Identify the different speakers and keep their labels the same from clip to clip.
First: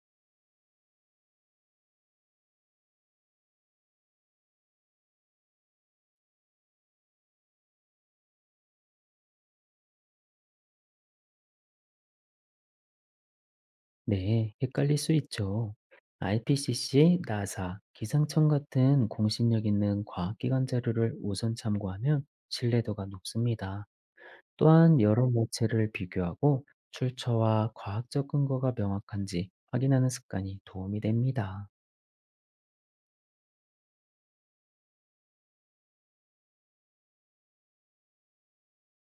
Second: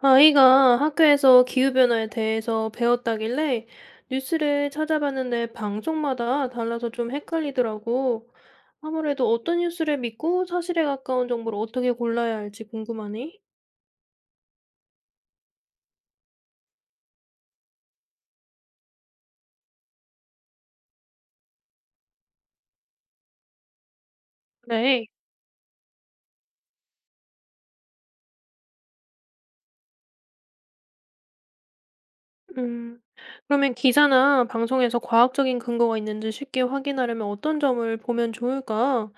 Speaker 1: 아이가 학교에서 기후변화에 대해서 배웠다길래 뉴스를 찾아봤는데 방송마다 달라서 좀 헷갈리더라고. 아무래도 어떤 뉴스를 믿고 사실에 가까운 정보를 어떻게 골라야 할지 궁금하네.
Speaker 2: 네, 헷갈릴 수 있죠. IPCC, 나사, 기상청 같은 공신력 있는 과학기관 자료를 우선 참고하면 신뢰도가 높습니다. 또한
Speaker 1: 네.
Speaker 2: 여러 매체를 비교하고 출처와 과학적 근거가 명확한지 확인하는 습관이 도움이 됩니다.
Speaker 1: 음, 그러면 기사나 방송에서 과학적인 근거가 있는지 쉽게 확인하려면 어떤 점을 보면 좋을까?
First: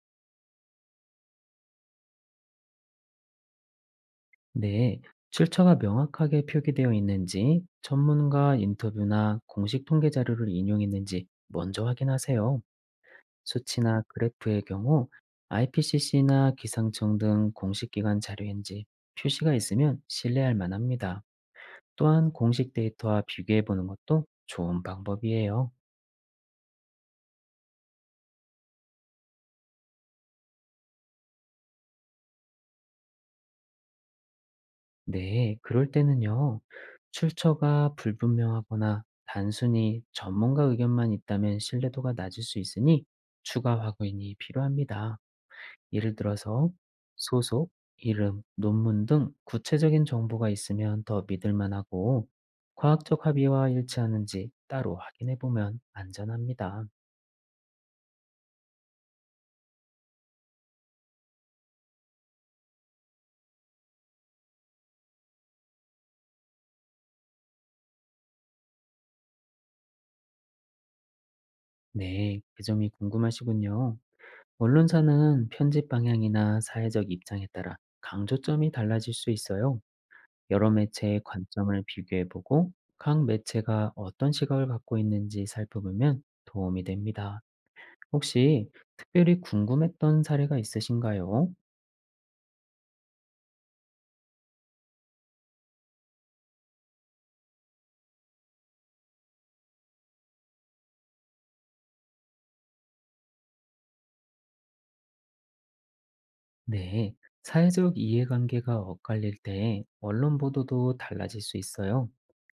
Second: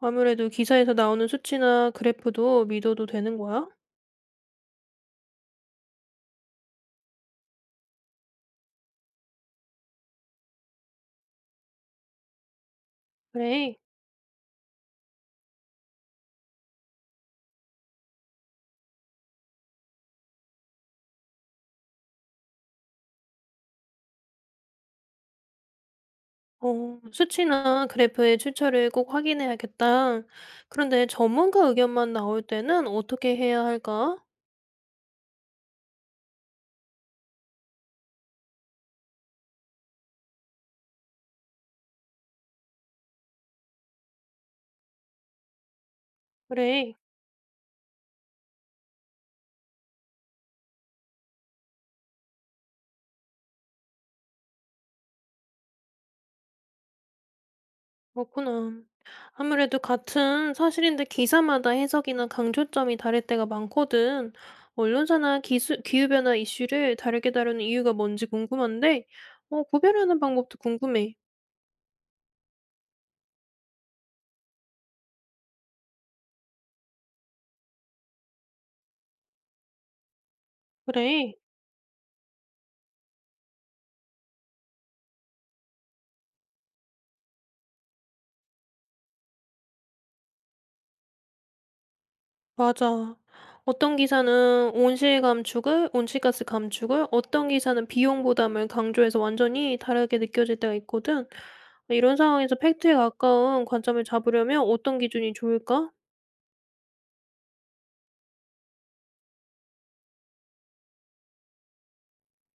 Speaker 1: 아무래도 기사에서 나오는 수치나 그래프도 믿어도 되는 거야?
Speaker 2: 네, 출처가 명확하게 표기되어 있는지, 전문가 인터뷰나 공식 통계 자료를 인용했는지 먼저 확인하세요.
Speaker 1: 그래.
Speaker 2: 수치나 그래프의 경우 IPCC나 기상청 등 공식 기관 자료인지 표시가 있으면 신뢰할 만합니다. 또한 공식 데이터와 비교해 보는 것도 좋은 방법이에요.
Speaker 1: 수치나 그래프의 출처를 꼭 확인해야겠다. 그런데 전문가 의견만 나올 때는 어떻게 해야 할까?
Speaker 2: 네, 그럴 때는요. 출처가 불분명하거나 단순히 전문가 의견만 있다면 신뢰도가 낮을 수 있으니 추가 확인이 필요합니다. 예를 들어서
Speaker 1: 그래,
Speaker 2: 소속, 이름, 논문 등 구체적인 정보가 있으면 더 믿을 만하고 과학적 합의와 일치하는지 따로 확인해 보면 안전합니다.
Speaker 1: 그렇구나. 아무래도 같은 사실인데 기사마다 해석이나 강조점이 다를 때가 많거든. 언론사나 기수, 기후변화 이슈를 다르게 다루는 이유가 뭔지 궁금한데, 구별하는 방법도 궁금해.
Speaker 2: 네, 그 점이 궁금하시군요. 언론사는 편집 방향이나 사회적 입장에 따라 강조점이 달라질 수 있어요. 여러 매체의
Speaker 1: 그래.
Speaker 2: 관점을 비교해 보고 각 매체가 어떤 시각을 갖고 있는지 살펴보면 도움이 됩니다. 혹시 특별히 궁금했던 사례가 있으신가요?
Speaker 1: 맞아. 어떤 기사는 온실 감축을, 온실가스 감축을, 어떤 기사는 비용 부담을 강조해서 완전히 다르게 느껴질 때가 있거든. 이런 상황에서 팩트에 가까운 관점을 잡으려면 어떤 기준이 좋을까?
Speaker 2: 네, 사회적 이해관계가 엇갈릴 때 언론 보도도 달라질 수 있어요.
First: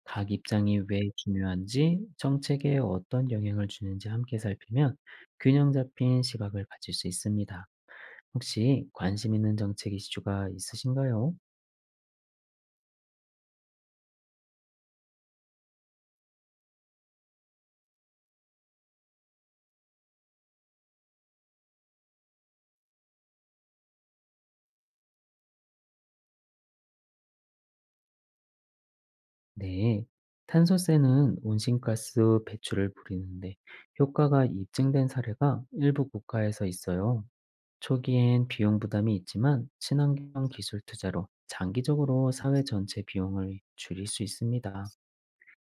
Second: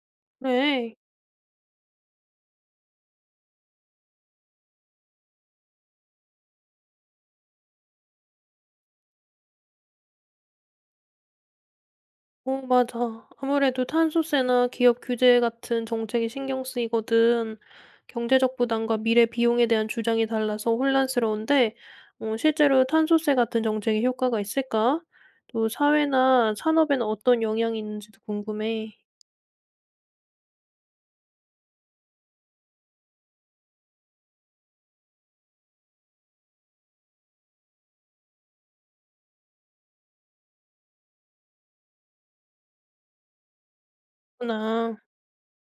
Speaker 2: 각 입장이
Speaker 1: 그래.
Speaker 2: 왜 중요한지, 정책에 어떤 영향을 주는지 함께 살피면 균형 잡힌 시각을 가질 수 있습니다. 혹시 관심 있는 정책 이슈가 있으신가요?
Speaker 1: 어 맞아. 아무래도 탄소세나 기업 규제 같은 정책이 신경 쓰이거든. 경제적 부담과 미래 비용에 대한 주장이 달라서 혼란스러운데, 실제로 탄소세 같은 정책에 효과가 있을까? 또 사회나 산업에는 어떤 영향이 있는지도 궁금해.
Speaker 2: 네, 탄소세는 온실가스 배출을 부리는데 효과가 입증된 사례가 일부 국가에서 있어요. 초기엔 비용 부담이 있지만 친환경 기술 투자로 장기적으로 사회 전체 비용을 줄일 수 있습니다.
Speaker 1: 구나.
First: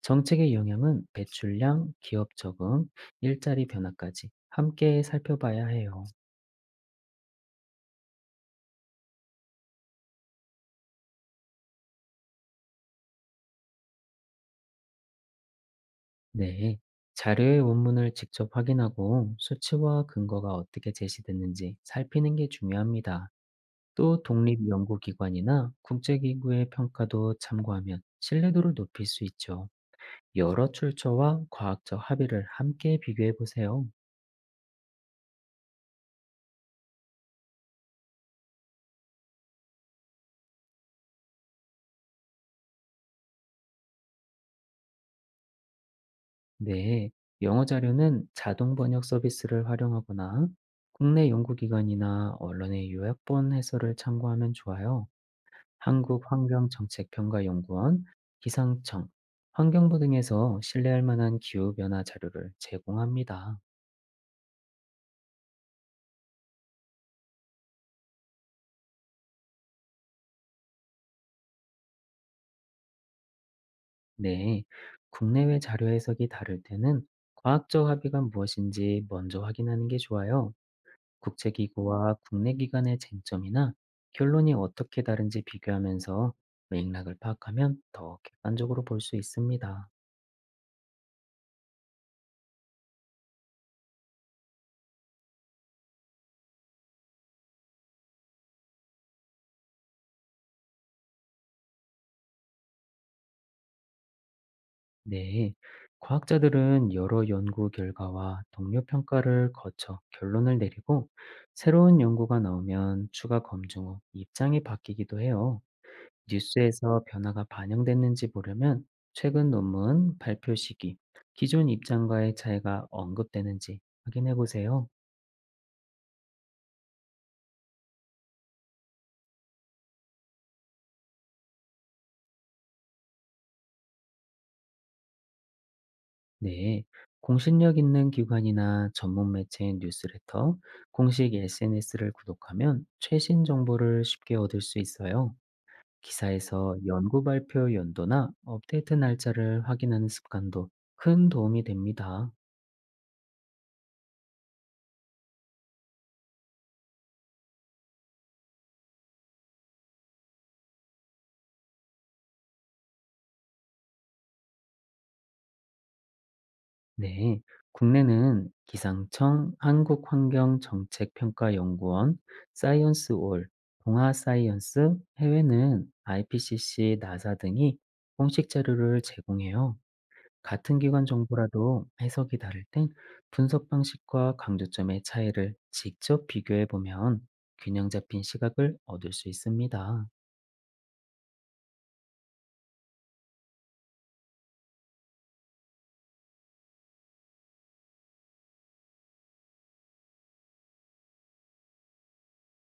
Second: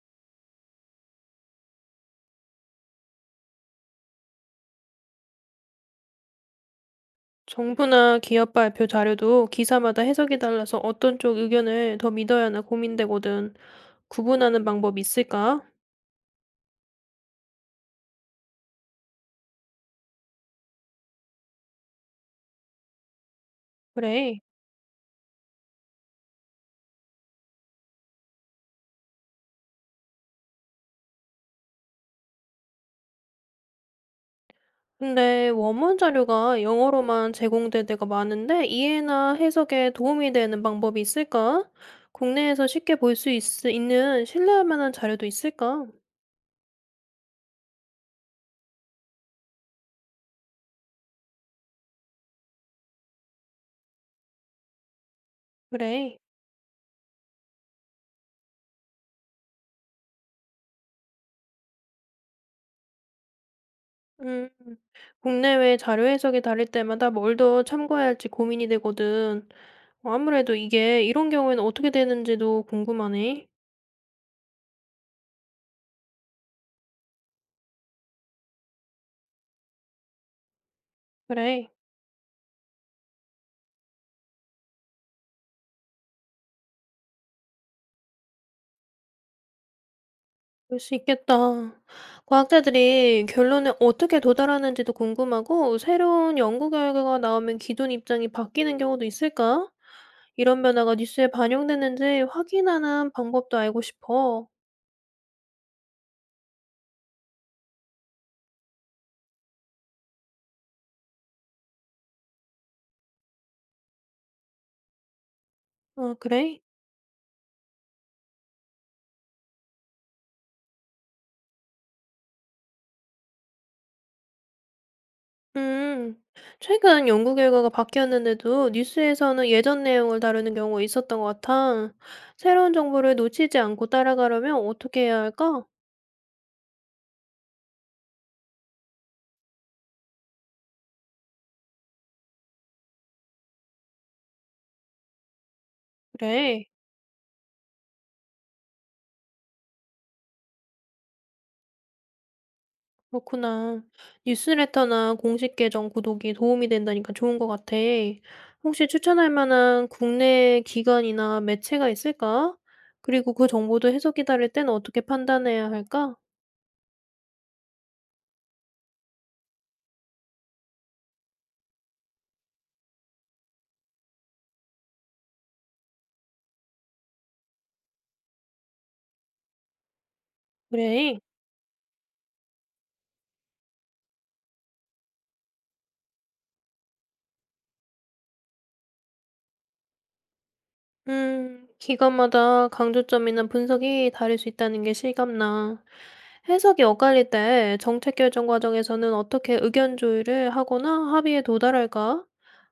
Speaker 2: 정책의 영향은 배출량, 기업 적응, 일자리 변화까지 함께 살펴봐야 해요.
Speaker 1: 정부나 기업 발표 자료도 기사마다 해석이 달라서 어떤 쪽 의견을 더 믿어야 하나 고민되거든. 구분하는 방법이 있을까?
Speaker 2: 네. 자료의 원문을 직접 확인하고 수치와 근거가 어떻게 제시됐는지 살피는 게 중요합니다. 또
Speaker 1: 그래.
Speaker 2: 독립연구기관이나 국제기구의 평가도 참고하면 신뢰도를 높일 수 있죠. 여러 출처와 과학적 합의를 함께 비교해 보세요.
Speaker 1: 근데 원문 자료가 영어로만 제공될 때가 많은데 이해나 해석에 도움이 되는 방법이 있을까? 국내에서 쉽게 볼 수 있는 신뢰할 만한 자료도 있을까?
Speaker 2: 네, 영어 자료는 자동 번역 서비스를 활용하거나 국내 연구기관이나 언론의 요약본 해설을 참고하면 좋아요.
Speaker 1: 그래.
Speaker 2: 한국환경정책평가연구원, 기상청, 환경부 등에서 신뢰할 만한 기후변화 자료를 제공합니다.
Speaker 1: 음, 국내외 자료 해석이 다를 때마다 뭘 더 참고해야 할지 고민이 되거든. 아무래도 이게 이런 경우에는 어떻게 되는지도 궁금하네.
Speaker 2: 네, 국내외 자료 해석이 다를 때는 과학적 합의가 무엇인지 먼저 확인하는 게 좋아요.
Speaker 1: 그래.
Speaker 2: 국제기구와 국내 기관의 쟁점이나 결론이 어떻게 다른지 비교하면서 맥락을 파악하면 더 객관적으로 볼 수 있습니다.
Speaker 1: 그럴 수 있겠다. 과학자들이 결론에 어떻게 도달하는지도 궁금하고, 새로운 연구 결과가 나오면 기존 입장이 바뀌는 경우도 있을까? 이런 변화가 뉴스에 반영되는지 확인하는 방법도 알고 싶어.
Speaker 2: 네. 과학자들은 여러 연구 결과와 동료 평가를 거쳐 결론을 내리고 새로운 연구가 나오면 추가 검증 후 입장이 바뀌기도 해요.
Speaker 1: 아, 그래?
Speaker 2: 뉴스에서 변화가 반영됐는지 보려면 최근 논문 발표 시기, 기존 입장과의 차이가 언급되는지 확인해 보세요.
Speaker 1: 음, 최근 연구 결과가 바뀌었는데도 뉴스에서는 예전 내용을 다루는 경우가 있었던 것 같아. 새로운 정보를 놓치지 않고 따라가려면 어떻게 해야 할까?
Speaker 2: 네, 공신력 있는 기관이나 전문 매체인 뉴스레터, 공식 SNS를 구독하면 최신 정보를 쉽게 얻을 수 있어요.
Speaker 1: 그래.
Speaker 2: 기사에서 연구 발표 연도나 업데이트 날짜를 확인하는 습관도 큰 도움이 됩니다.
Speaker 1: 그렇구나. 뉴스레터나 공식 계정 구독이 도움이 된다니까 좋은 것 같아. 혹시 추천할 만한 국내 기관이나 매체가 있을까? 그리고 그 정보도 해석이 다를 땐 어떻게 판단해야 할까?
Speaker 2: 네, 국내는 기상청, 한국환경정책평가연구원, 사이언스올, 동아사이언스, 해외는 IPCC, 나사 등이 공식 자료를 제공해요. 같은 기관
Speaker 1: 그래.
Speaker 2: 정보라도 해석이 다를 땐 분석 방식과 강조점의 차이를 직접 비교해 보면 균형 잡힌 시각을 얻을 수 있습니다.
Speaker 1: 기관마다 강조점이나 분석이 다를 수 있다는 게 실감나. 해석이 엇갈릴 때 정책 결정 과정에서는 어떻게 의견 조율을 하거나 합의에 도달할까?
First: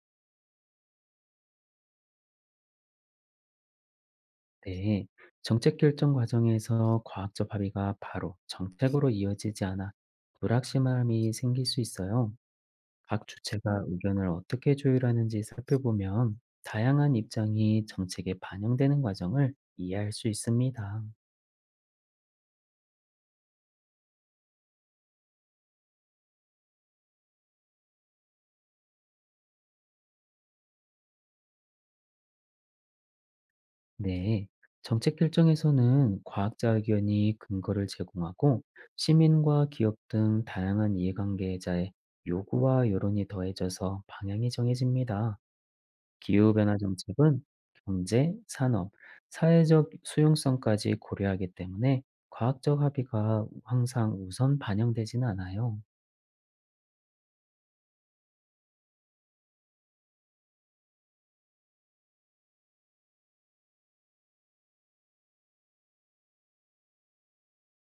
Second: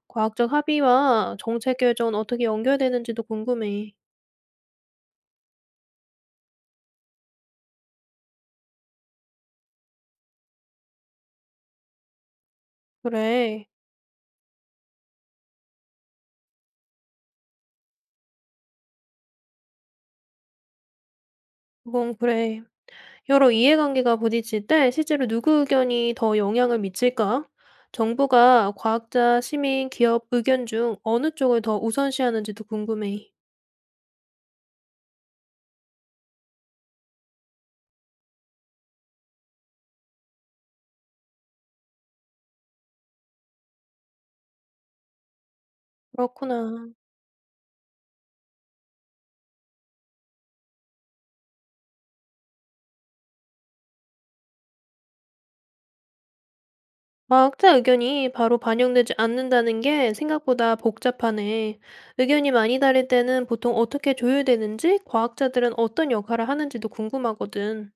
Speaker 1: 과학적 합의와 정책 결정은 어떻게 연결되는지도 궁금해.
Speaker 2: 네. 정책 결정 과정에서 과학적 합의가 바로 정책으로 이어지지 않아 불확실함이 생길 수 있어요. 각
Speaker 1: 그래.
Speaker 2: 주체가 의견을 어떻게 조율하는지 살펴보면 다양한 입장이 정책에 반영되는 과정을 이해할 수 있습니다.
Speaker 1: 그건 그래. 여러 이해관계가 부딪힐 때 실제로 누구 의견이 더 영향을 미칠까? 정부가 과학자, 시민, 기업 의견 중 어느 쪽을 더 우선시하는지도 궁금해.
Speaker 2: 네, 정책 결정에서는 과학자 의견이 근거를 제공하고 시민과 기업 등 다양한 이해관계자의 요구와 여론이 더해져서 방향이 정해집니다. 기후변화
Speaker 1: 그렇구나.
Speaker 2: 정책은 경제, 산업, 사회적 수용성까지 고려하기 때문에 과학적 합의가 항상 우선 반영되지는 않아요.
Speaker 1: 과학자 의견이 바로 반영되지 않는다는 게 생각보다 복잡하네. 의견이 많이 다를 때는 보통 어떻게 조율되는지, 과학자들은 어떤 역할을 하는지도 궁금하거든.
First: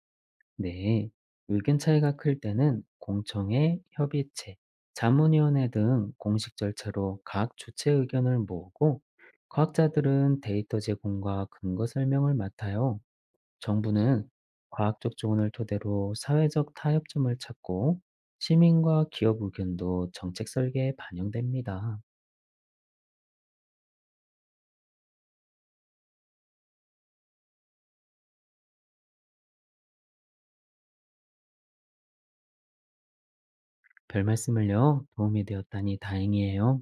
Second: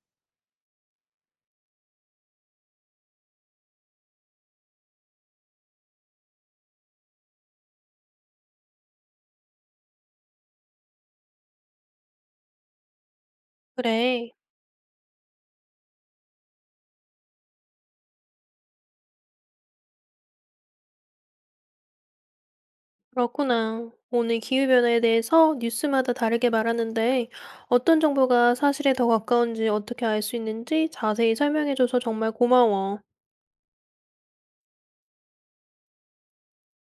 Speaker 2: 네, 의견 차이가 클 때는 공청회, 협의체, 자문위원회 등 공식 절차로 각 주체 의견을 모으고 과학자들은 데이터 제공과 근거 설명을 맡아요. 정부는
Speaker 1: 그래.
Speaker 2: 과학적 조언을 토대로 사회적 타협점을 찾고 시민과 기업 의견도 정책 설계에 반영됩니다.
Speaker 1: 그렇구나. 오늘 기후변화에 대해서 뉴스마다 다르게 말하는데 어떤 정보가 사실에 더 가까운지 어떻게 알 수 있는지 자세히 설명해줘서 정말 고마워.
Speaker 2: 별 말씀을요. 도움이 되었다니 다행이에요.